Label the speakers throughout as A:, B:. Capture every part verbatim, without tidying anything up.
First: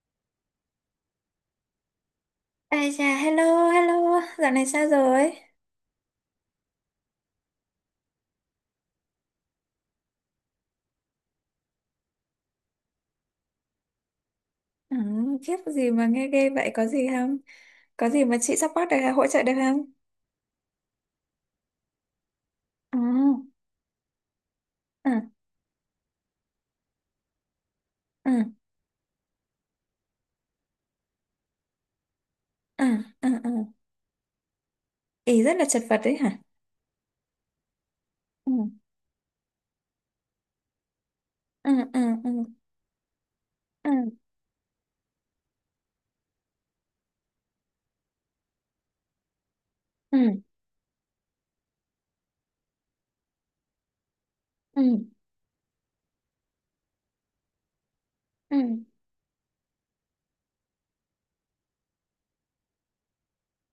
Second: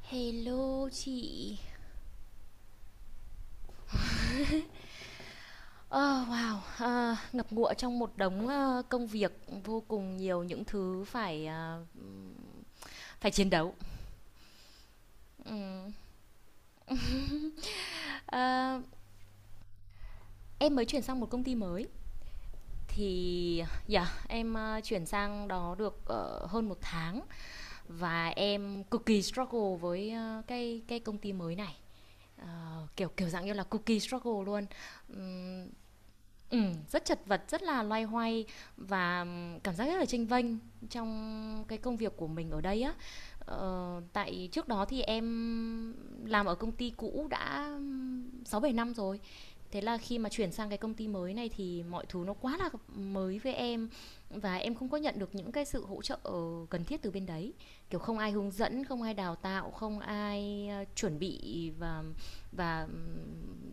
A: Hello chị.
B: Ai chà, hello, hello, dạo này sao rồi?
A: Ờ, wow, à, ngập ngụa trong một đống ờ, công việc, vô cùng nhiều những thứ phải, à, phải chiến đấu.
B: Ừ, khiếp gì
A: Ừm.
B: mà nghe ghê vậy, có gì không? Có gì mà chị
A: Ờ,
B: support được, hỗ trợ được không?
A: em mới chuyển sang một công ty mới
B: Ừ,
A: thì, yeah, em ờ, chuyển
B: ừ,
A: sang đó được ờ, hơn một tháng, và
B: ừ,
A: em cực kỳ struggle với ờ, cái cái công ty mới này.
B: ừ,
A: Ờ, kiểu
B: ừ,
A: kiểu dạng
B: ừ.
A: như là cookie struggle luôn.
B: Ý rất là
A: Ừm,
B: chật vật đấy hả?
A: Ừm, rất chật vật, rất là loay hoay,
B: Ừ,
A: và cảm giác rất là chênh vênh trong
B: ừ,
A: cái công
B: ừ,
A: việc của
B: ừ,
A: mình ở đây á.
B: ừ,
A: Ờ, tại trước đó thì em làm ở công ty cũ đã sáu bảy năm rồi. Thế là khi mà
B: ừ,
A: chuyển sang cái công ty mới này thì mọi thứ nó quá là mới với em, và em
B: ừ,
A: không có nhận được những cái sự hỗ trợ cần thiết từ bên đấy. Kiểu không ai hướng dẫn,
B: ừ,
A: không ai đào tạo, không ai, a, chuẩn bị, và và, ừm,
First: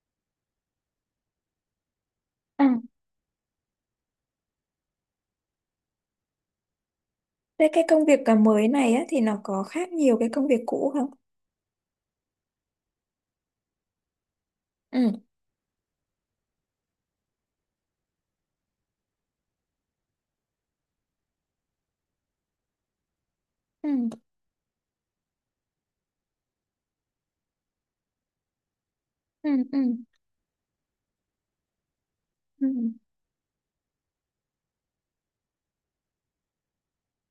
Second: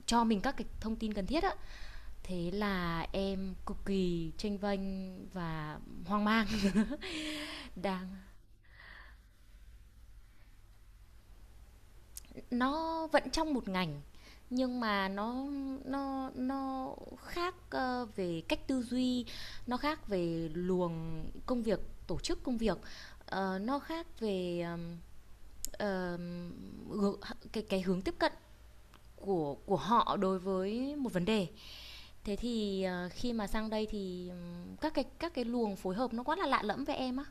A: cho mình các cái thông tin cần thiết á. Thế
B: ừ.
A: là em cực kỳ chênh vênh và hoang mang.
B: Thế cái công việc
A: Đang
B: cả mới này á, thì nó có khác nhiều cái công việc cũ không?
A: nó vẫn trong một ngành, nhưng mà
B: Ừ,
A: nó nó nó khác ờ, về cách tư duy, nó khác về luồng công việc, tổ chức công việc, ờ, nó
B: ừ,
A: khác về ờm, cái cái hướng tiếp cận
B: ừ,
A: của của
B: ừ,
A: họ đối với một vấn đề. Thế
B: ừ,
A: thì ờ, khi mà sang đây thì các cái các cái luồng phối hợp nó quá là lạ lẫm với em á.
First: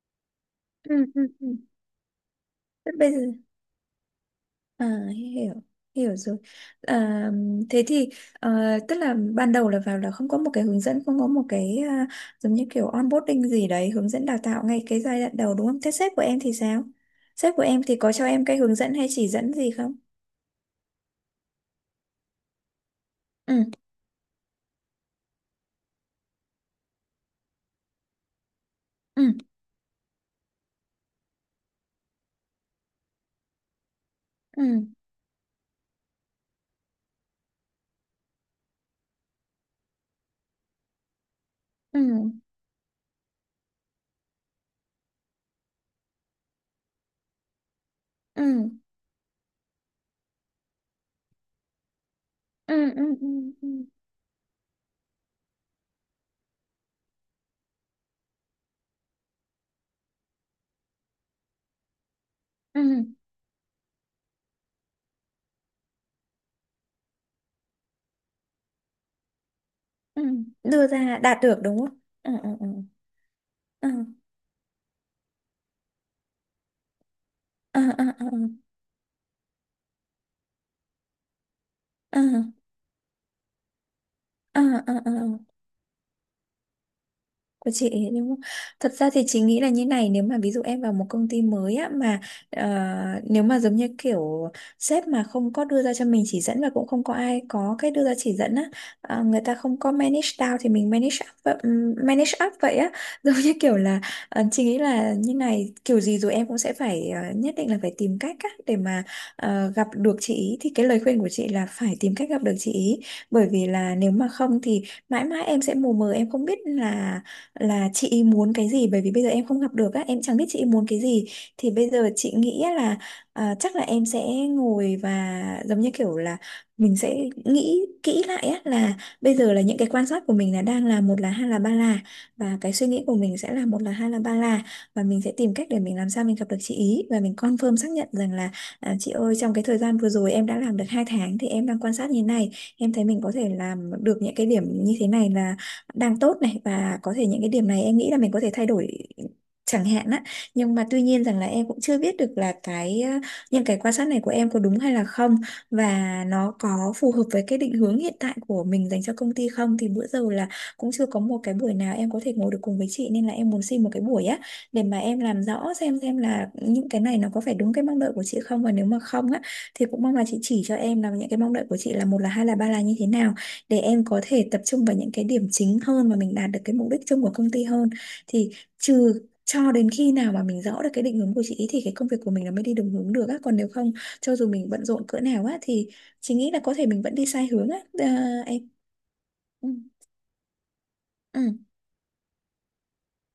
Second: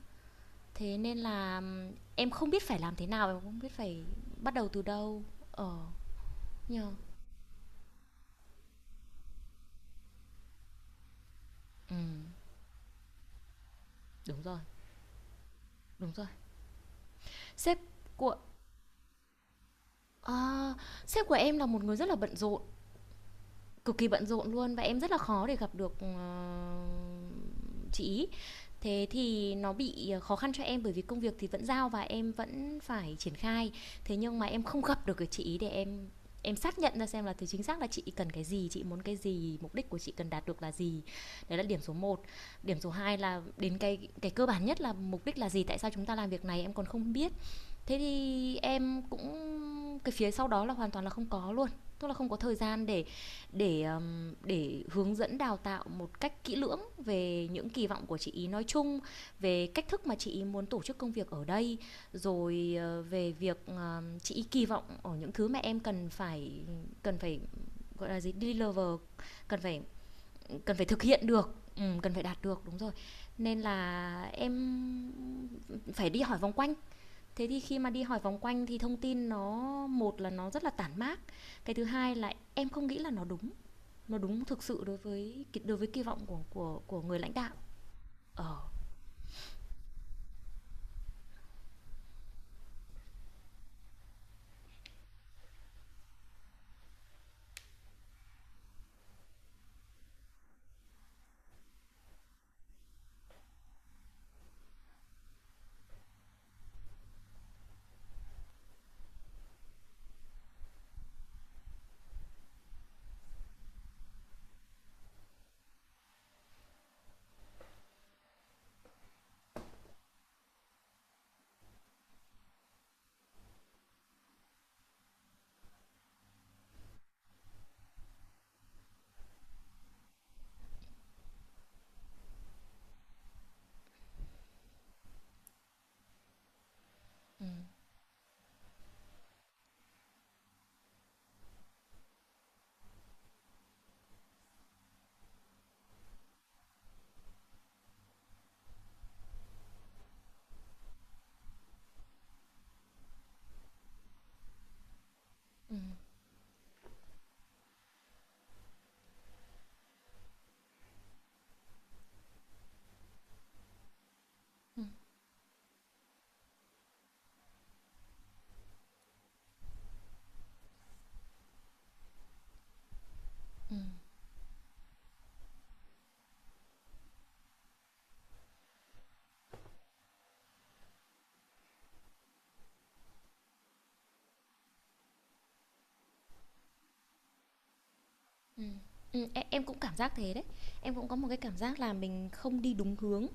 A: Thế
B: ừ,
A: nên
B: ừ, ừ.
A: là em không biết phải
B: Thế
A: làm thế
B: bây giờ...
A: nào, em không biết phải bắt đầu từ
B: À,
A: đâu.
B: hiểu
A: Ờ,
B: hiểu rồi.
A: Nhờ.
B: À, thế thì ờ, tức là ban đầu là vào là không có một cái hướng dẫn, không có một cái à,
A: Ừm,
B: giống như kiểu onboarding gì đấy, hướng dẫn đào
A: đúng rồi,
B: tạo ngay cái giai đoạn đầu, đúng không? Thế
A: đúng
B: sếp của
A: rồi.
B: em thì sao? Sếp của
A: Sếp
B: em thì có cho
A: của
B: em cái hướng dẫn hay chỉ dẫn gì không?
A: ờ, sếp của em là một người rất là bận rộn.
B: Ừ,
A: Cực kỳ bận rộn luôn, và em rất là khó để gặp được ờ, chị ý. Thế
B: ừ,
A: thì nó bị ờ, khó khăn cho em, bởi vì công việc thì vẫn giao và em vẫn phải triển khai. Thế nhưng mà em
B: ừ,
A: không gặp được cái chị ý để em em xác nhận ra xem là từ chính xác là chị cần cái gì, chị muốn cái gì, mục đích của chị cần đạt được là gì. Đấy là điểm số
B: ừ,
A: một. Điểm số hai là đến cái cái cơ bản nhất là mục đích là gì, tại sao chúng ta làm việc này em còn không biết. Thế
B: ừ,
A: thì em cũng, cái phía sau đó là hoàn toàn là không có luôn, tức là không có thời
B: ừ,
A: gian để
B: ừ, ừ, ừ,
A: để, ờm, để hướng dẫn đào tạo một cách kỹ lưỡng về những kỳ vọng của chị ý nói chung, về cách thức mà chị ý muốn tổ chức công việc ở đây, rồi ờ,
B: ừ,
A: về việc, ờ, chị ấy kỳ vọng ở những thứ mà em cần phải, cần phải, gọi là gì, deliver, cần phải
B: ừ.
A: cần phải
B: Đưa
A: thực
B: ra
A: hiện
B: đạt
A: được,
B: được đúng không?
A: ừm, cần phải
B: Ừ,
A: đạt
B: ừ,
A: được,
B: ừ,
A: đúng rồi. Nên
B: ừ,
A: là em phải đi hỏi vòng quanh. Thế thì khi
B: ừ,
A: mà đi
B: ừ,
A: hỏi vòng quanh thì thông tin nó, một là nó rất là tản mác, cái thứ hai
B: ừ,
A: là
B: ừ,
A: em không nghĩ là nó đúng, nó đúng
B: ừ,
A: thực sự
B: ừ,
A: đối
B: ừ.
A: với đối với kỳ vọng của của của người lãnh đạo.
B: Của chị ấy. Nhưng mà
A: Ờ.
B: thật ra thì chị nghĩ là như này, nếu mà ví dụ em vào một công ty mới á, mà ờ, nếu mà giống như kiểu sếp mà không có đưa ra cho mình chỉ dẫn và cũng không có ai có cái đưa ra chỉ dẫn á, ờ, người ta không có manage down thì mình manage up vậy- ừm, manage up vậy á giống như kiểu là, ờ, chị nghĩ là như này, kiểu gì rồi em cũng sẽ phải ờ, nhất định là phải tìm cách á để mà ờ, gặp được chị ý, thì cái lời khuyên của chị là phải tìm cách gặp được chị ý, bởi vì là nếu mà không thì mãi mãi em sẽ mù mờ, em không biết là là chị ý muốn cái gì, bởi vì bây giờ em không gặp được á, em chẳng biết chị ý muốn cái gì. Thì bây giờ chị nghĩ á là, à, chắc là em sẽ ngồi và giống như kiểu là mình sẽ nghĩ kỹ lại á là bây giờ là những cái quan sát của mình là đang là một là hai là ba là, và cái suy nghĩ của mình sẽ là một là hai là ba là, và mình sẽ tìm cách để mình làm sao mình gặp được chị ý và mình confirm xác nhận rằng là, à, chị ơi, trong cái thời gian vừa rồi em đã làm được hai tháng thì em đang quan sát như thế này, em thấy mình có thể làm được những cái điểm như thế này là đang tốt này, và có thể những cái điểm này em nghĩ là mình có thể thay đổi chẳng hạn á. Nhưng mà tuy nhiên rằng là em cũng chưa biết được là cái ờ, những cái quan sát này của em có đúng hay là không,
A: Ừ,
B: và nó có phù hợp với cái định hướng hiện tại của mình dành cho công ty không, thì bữa giờ là cũng chưa có một cái buổi nào em có thể ngồi được cùng với chị, nên là em muốn xin một cái buổi á
A: ừ,
B: để mà em làm rõ xem xem là những cái này nó có phải đúng cái mong đợi của chị không, và nếu mà không á thì cũng mong là chị chỉ cho em là những cái mong đợi của chị là một là hai là ba là như thế nào,
A: ừ,
B: để em có thể tập trung vào những cái điểm chính hơn và mình đạt được cái mục đích chung của công ty hơn. Thì trừ cho đến khi nào mà mình rõ được cái định hướng của chị ý thì cái công việc của mình nó mới đi đúng hướng được á, còn nếu không, cho dù mình bận rộn cỡ nào á thì chị nghĩ là có thể mình vẫn đi sai hướng á, à,
A: ừ.
B: em
A: Ừ, e- em
B: ừ,
A: cũng cảm giác thế đấy. Em cũng có một cái
B: ừ,
A: cảm giác là mình không đi đúng hướng,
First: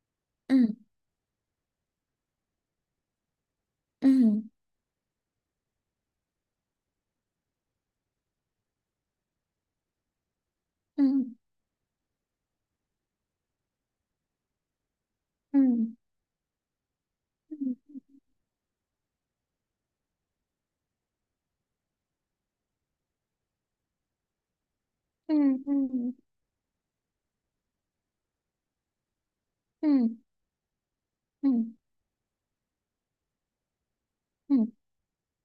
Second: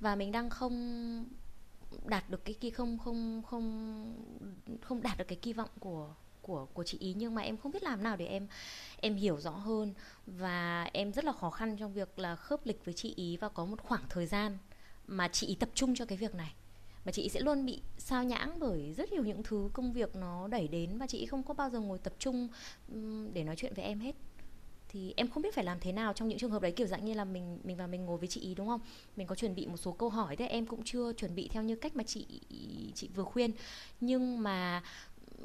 A: và mình đang
B: ừ,
A: không đạt được cái kỳ không không
B: ừ,
A: không không đạt được cái kỳ vọng của của của chị ý, nhưng mà em không biết làm nào để em em hiểu rõ hơn. Và
B: ừ,
A: em rất là khó khăn trong việc là khớp lịch với chị ý, và có một khoảng thời gian mà chị ý
B: ừ,
A: tập trung cho cái việc này, mà chị ý sẽ
B: ừ,
A: luôn bị sao nhãng bởi rất nhiều những thứ công việc nó đẩy đến, và chị ý không có bao giờ ngồi tập trung để nói chuyện với em hết. Thì em không biết phải làm thế
B: ừ,
A: nào trong những trường hợp đấy, kiểu dạng như là, mình mình vào mình ngồi với chị ý đúng không? Mình có chuẩn bị một
B: ừ,
A: số câu
B: ừ,
A: hỏi, thế em cũng chưa chuẩn bị
B: ừ,
A: theo như cách mà chị chị vừa khuyên. Nhưng
B: ừ,
A: mà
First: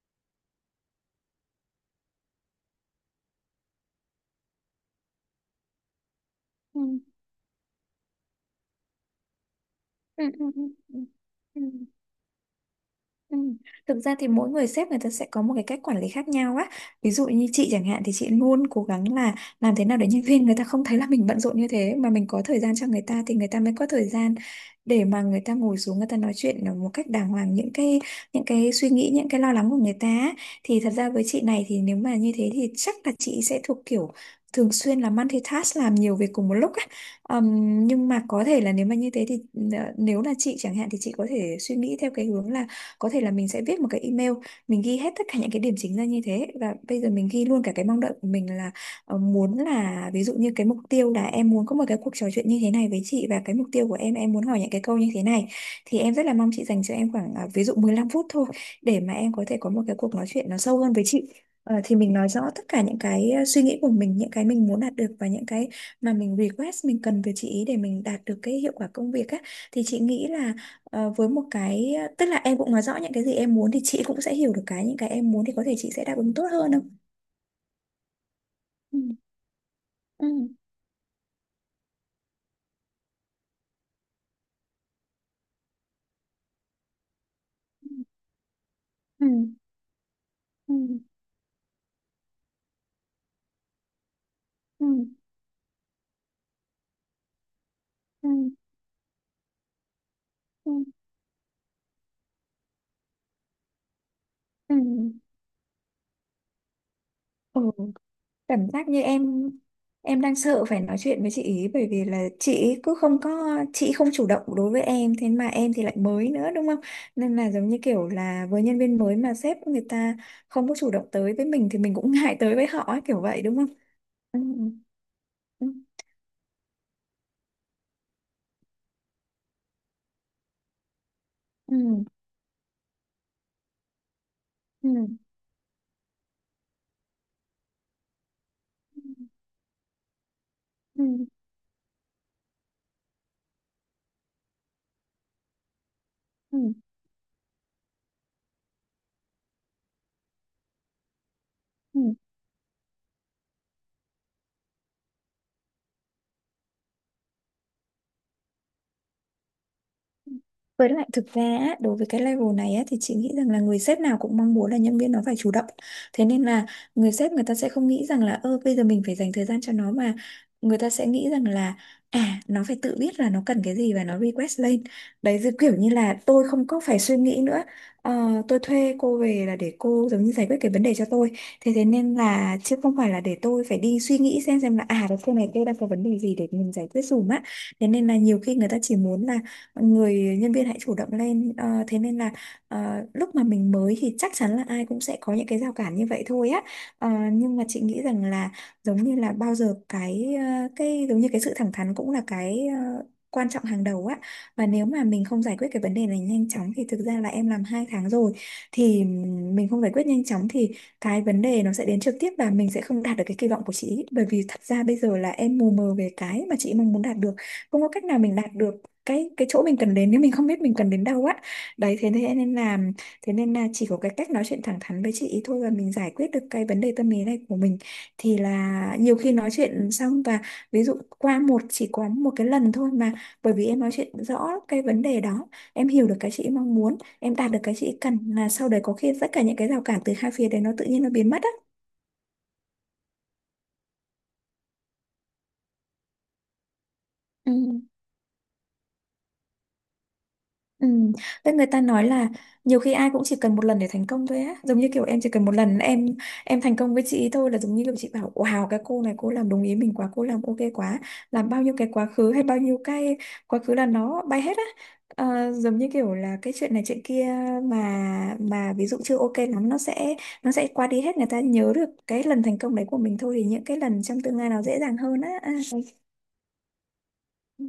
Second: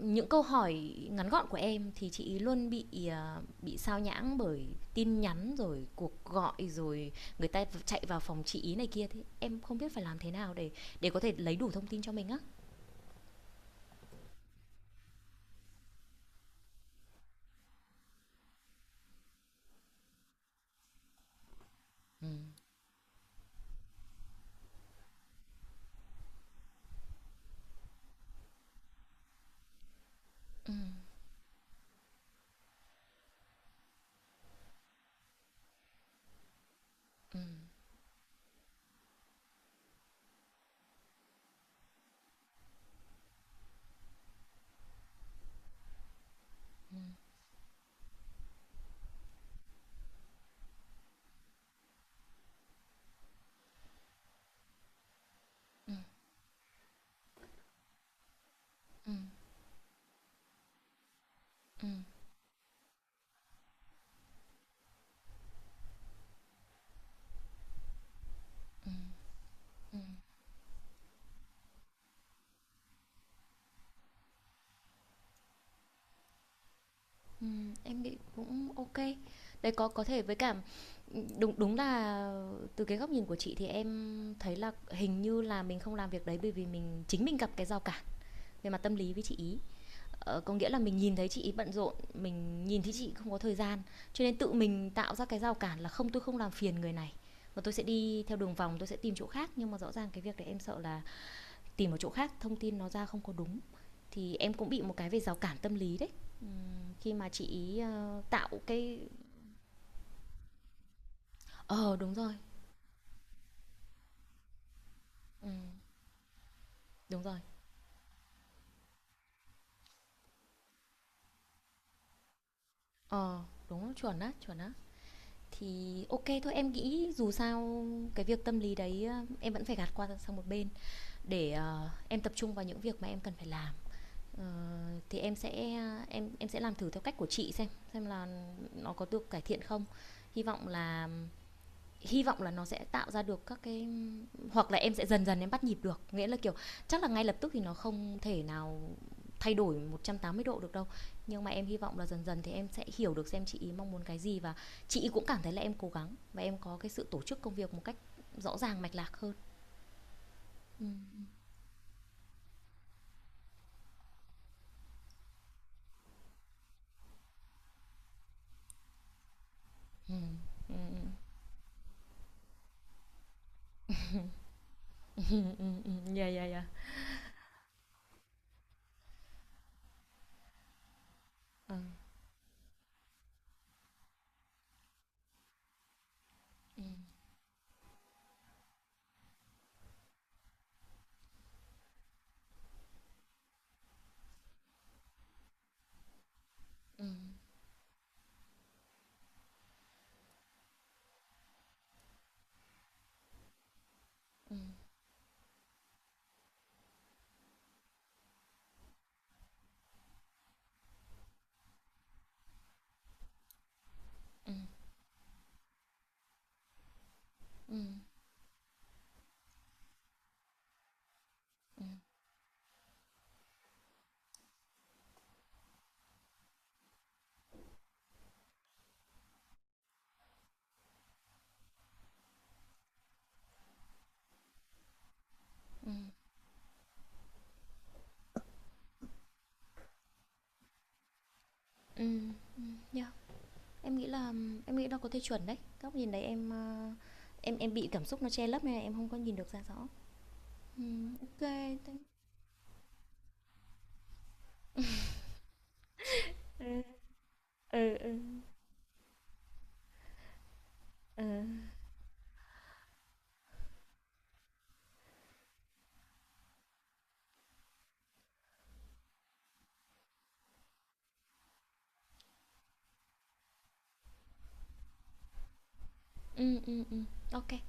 A: những câu hỏi ngắn gọn của em thì chị ý luôn bị, ờ, bị sao nhãng bởi tin nhắn, rồi cuộc gọi,
B: ừ, ừ,
A: rồi người ta chạy vào phòng chị ý này kia. Thế em không biết phải làm
B: ừ,
A: thế
B: ừ,
A: nào để
B: ừ,
A: để có thể lấy
B: ừ.
A: đủ thông tin cho mình á.
B: Ừ. Thực ra thì mỗi người sếp người ta sẽ có một cái cách quản lý khác nhau á. Ví dụ như chị chẳng hạn thì chị luôn cố gắng là làm thế nào để nhân viên người ta không thấy là mình bận rộn như thế, mà mình có thời gian cho người ta thì người ta mới có thời gian để mà người ta ngồi xuống người ta nói chuyện một cách đàng hoàng những cái những cái suy nghĩ những cái lo lắng của người ta á. Thì thật ra với chị này thì nếu mà như thế thì chắc là chị sẽ thuộc kiểu thường xuyên là multitask làm nhiều việc cùng một lúc á. Ờm,
A: Ừm,
B: nhưng mà có thể là nếu mà như thế thì ờ, nếu là chị chẳng hạn thì chị có thể suy nghĩ theo cái hướng là có thể là mình sẽ viết một cái email, mình ghi hết tất cả những cái điểm chính ra như thế và bây giờ mình ghi luôn cả cái mong đợi của mình là ờ, muốn là, ví dụ như cái mục tiêu là em muốn có một cái cuộc trò chuyện như thế này với chị, và cái mục tiêu của em em muốn hỏi những cái câu như thế này, thì em rất là mong chị dành cho em khoảng à, ví dụ mười lăm phút thôi, để mà
A: ừm,
B: em có thể có một cái cuộc nói chuyện nó sâu hơn với chị. Ờ, thì
A: ừm.
B: mình nói rõ tất cả những cái ờ, suy nghĩ của mình, những cái mình muốn đạt được và những cái mà mình request mình cần từ chị ý để mình đạt được cái hiệu quả công việc á, thì chị nghĩ là Ờ, với một cái, tức là em cũng nói rõ những cái gì em muốn thì chị cũng sẽ hiểu được cái những cái em muốn, thì có thể chị sẽ đáp ứng tốt hơn không?
A: Ừm, em nghĩ cũng ok
B: Ừ,
A: kê. Đấy, có có thể
B: ừ,
A: với cả, đúng đúng là từ cái góc nhìn của chị, thì em thấy là hình như là mình không làm việc đấy bởi vì mình, chính mình gặp cái rào cản về mặt tâm lý với
B: ừ,
A: chị ý. Ờ, có nghĩa là mình
B: ừ,
A: nhìn thấy chị ấy bận rộn, mình nhìn thấy chị không có thời gian, cho nên tự
B: ừ,
A: mình tạo ra cái rào cản là không, tôi không làm phiền người này, mà tôi sẽ đi
B: ừ,
A: theo đường vòng, tôi sẽ tìm chỗ khác. Nhưng mà rõ ràng cái việc đấy em
B: ừ,
A: sợ là tìm một chỗ khác thông tin nó ra không có đúng, thì em cũng
B: ừ.
A: bị một cái về rào cản tâm lý đấy. Ừm, khi mà chị
B: Ừ,
A: ý ờ, tạo
B: cảm giác như
A: cái,
B: em em đang sợ phải nói chuyện với chị ý, bởi
A: ờ
B: vì
A: đúng
B: là
A: rồi.
B: chị ý cứ không có, chị không chủ động đối với em, thế mà
A: Ừm,
B: em thì lại mới nữa đúng không?
A: đúng
B: Nên
A: rồi.
B: là giống như kiểu là với nhân viên mới mà sếp người ta không có chủ động tới với mình thì mình cũng ngại tới với họ ấy, kiểu
A: Ờ,
B: vậy đúng không?
A: đúng chuẩn á,
B: Ừ,
A: chuẩn á.
B: ừ,
A: Thì ok thôi, em nghĩ dù sao cái việc tâm lý đấy ờ, em vẫn phải gạt qua sang một bên để ờ,
B: ừ,
A: em tập trung vào những việc mà em cần phải làm. Ờ,
B: ừ.
A: thì em sẽ em em sẽ làm thử theo cách của chị xem xem là nó
B: Ừ,
A: có được cải thiện không. hy vọng là
B: ừ,
A: Hy vọng là nó sẽ tạo ra được các cái, hoặc là em sẽ dần dần em bắt nhịp được. Nghĩa là kiểu,
B: ừ.
A: chắc là ngay lập tức thì nó không thể nào thay đổi một trăm tám mươi độ được đâu, nhưng mà em hy vọng
B: Ừ.
A: là dần dần thì em sẽ hiểu được xem chị ý mong muốn cái gì, và chị ý cũng cảm thấy là em cố gắng và em có cái sự tổ chức công việc một cách rõ ràng mạch lạc hơn. Ừ,
B: Với lại thực ra á, đối với cái level này á, thì chị nghĩ rằng là người sếp nào cũng mong muốn là nhân viên nó phải chủ động. Thế nên là người sếp người ta sẽ không nghĩ rằng là ơ bây giờ mình phải dành thời gian cho nó,
A: ừ,
B: mà
A: ừ,
B: người ta sẽ nghĩ rằng là à, nó phải tự biết là nó cần cái gì và nó request lên.
A: ừ,
B: Đấy, giống
A: ừ,
B: kiểu như
A: ừ,
B: là
A: yeah,
B: tôi
A: yeah, yeah,
B: không có phải suy nghĩ nữa. Ờ, tôi thuê cô về là để cô giống như giải quyết cái vấn đề cho tôi. Thế
A: ừ,
B: thế nên là, chứ không phải là để tôi phải đi suy nghĩ xem xem là à, cái cô này cô đang có vấn đề gì để mình
A: ừ,
B: giải quyết dùm á. Thế nên là nhiều khi người ta chỉ muốn là người nhân viên hãy chủ động lên. Ờ, thế nên là ờ, lúc mà mình mới thì chắc chắn là ai cũng sẽ có những cái rào cản như vậy thôi á.
A: ừ,
B: Ờ, nhưng mà chị nghĩ rằng là giống như là bao giờ cái ờ, cái giống như cái sự thẳng thắn cũng là cái ờ, quan trọng hàng đầu á,
A: ừ, ừ.
B: và nếu mà mình không giải quyết cái vấn đề này nhanh chóng thì thực ra là em làm hai tháng rồi, thì mình không giải quyết nhanh chóng thì cái vấn đề nó sẽ đến trực tiếp và mình sẽ không đạt được cái kỳ vọng của chị, bởi vì thật ra bây giờ là em mù mờ về cái mà chị mong muốn đạt được, không có cách nào mình đạt được cái cái chỗ mình cần đến nếu mình không biết mình cần đến đâu á. Đấy, thế thế nên là thế nên là chỉ có cái cách nói chuyện thẳng thắn với chị ý thôi, và mình giải quyết được cái vấn đề tâm lý này của mình, thì là nhiều khi nói chuyện xong, và ví dụ qua một chỉ có một cái lần thôi mà, bởi vì em nói chuyện rõ cái vấn đề đó, em hiểu được cái chị mong muốn, em đạt được cái chị cần, là sau đấy có khi tất cả những cái rào cản từ hai phía đấy nó tự nhiên nó biến mất á.
A: Ừ. Yeah. Em nghĩ là em nghĩ nó có thể chuẩn đấy. Góc nhìn đấy em, a,
B: Ừ.
A: em em bị cảm xúc nó che lấp nên là em không có nhìn được ra rõ.
B: Ừ.
A: Ừm, OK
B: Với, người
A: kê,
B: ta
A: thank.
B: nói là nhiều khi ai cũng chỉ cần một lần để thành công thôi á, giống như kiểu em chỉ cần một lần em em thành công với chị ý thôi, là giống như kiểu
A: Ừ,
B: chị bảo
A: ừ,
B: wow, cái cô này cô làm đúng ý mình quá, cô làm ok quá,
A: ờ.
B: làm bao nhiêu cái quá khứ hay bao nhiêu cái quá khứ là nó bay hết á. Ờ, giống như kiểu là cái chuyện này chuyện kia, mà mà ví dụ chưa ok lắm, nó sẽ nó sẽ qua đi hết, người ta nhớ được cái lần thành công đấy của mình thôi, thì những cái lần trong tương lai nó dễ dàng hơn á, à.
A: Ừm, ừm, ừm, ô kê.
B: Ừ.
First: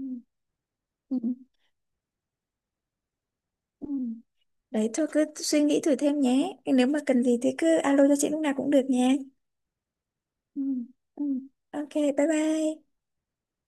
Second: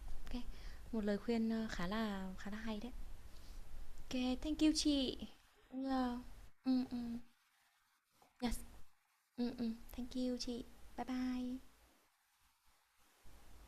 A: Một lời
B: Ừ. Ừ.
A: khuyên, ơ, khá là khá là hay đấy.
B: Ừ.
A: OK kê, thank you
B: Đấy,
A: chị.
B: thôi cứ suy nghĩ thử
A: Yeah.
B: thêm nhé.
A: Ừm,
B: Nếu mà
A: ừm,
B: cần gì thì cứ alo cho chị lúc nào
A: yes.
B: cũng được nha.
A: Ừm, ừm, thank you
B: Ừ.
A: chị. Bye
B: Ừ.
A: bye.
B: Ok, bye bye.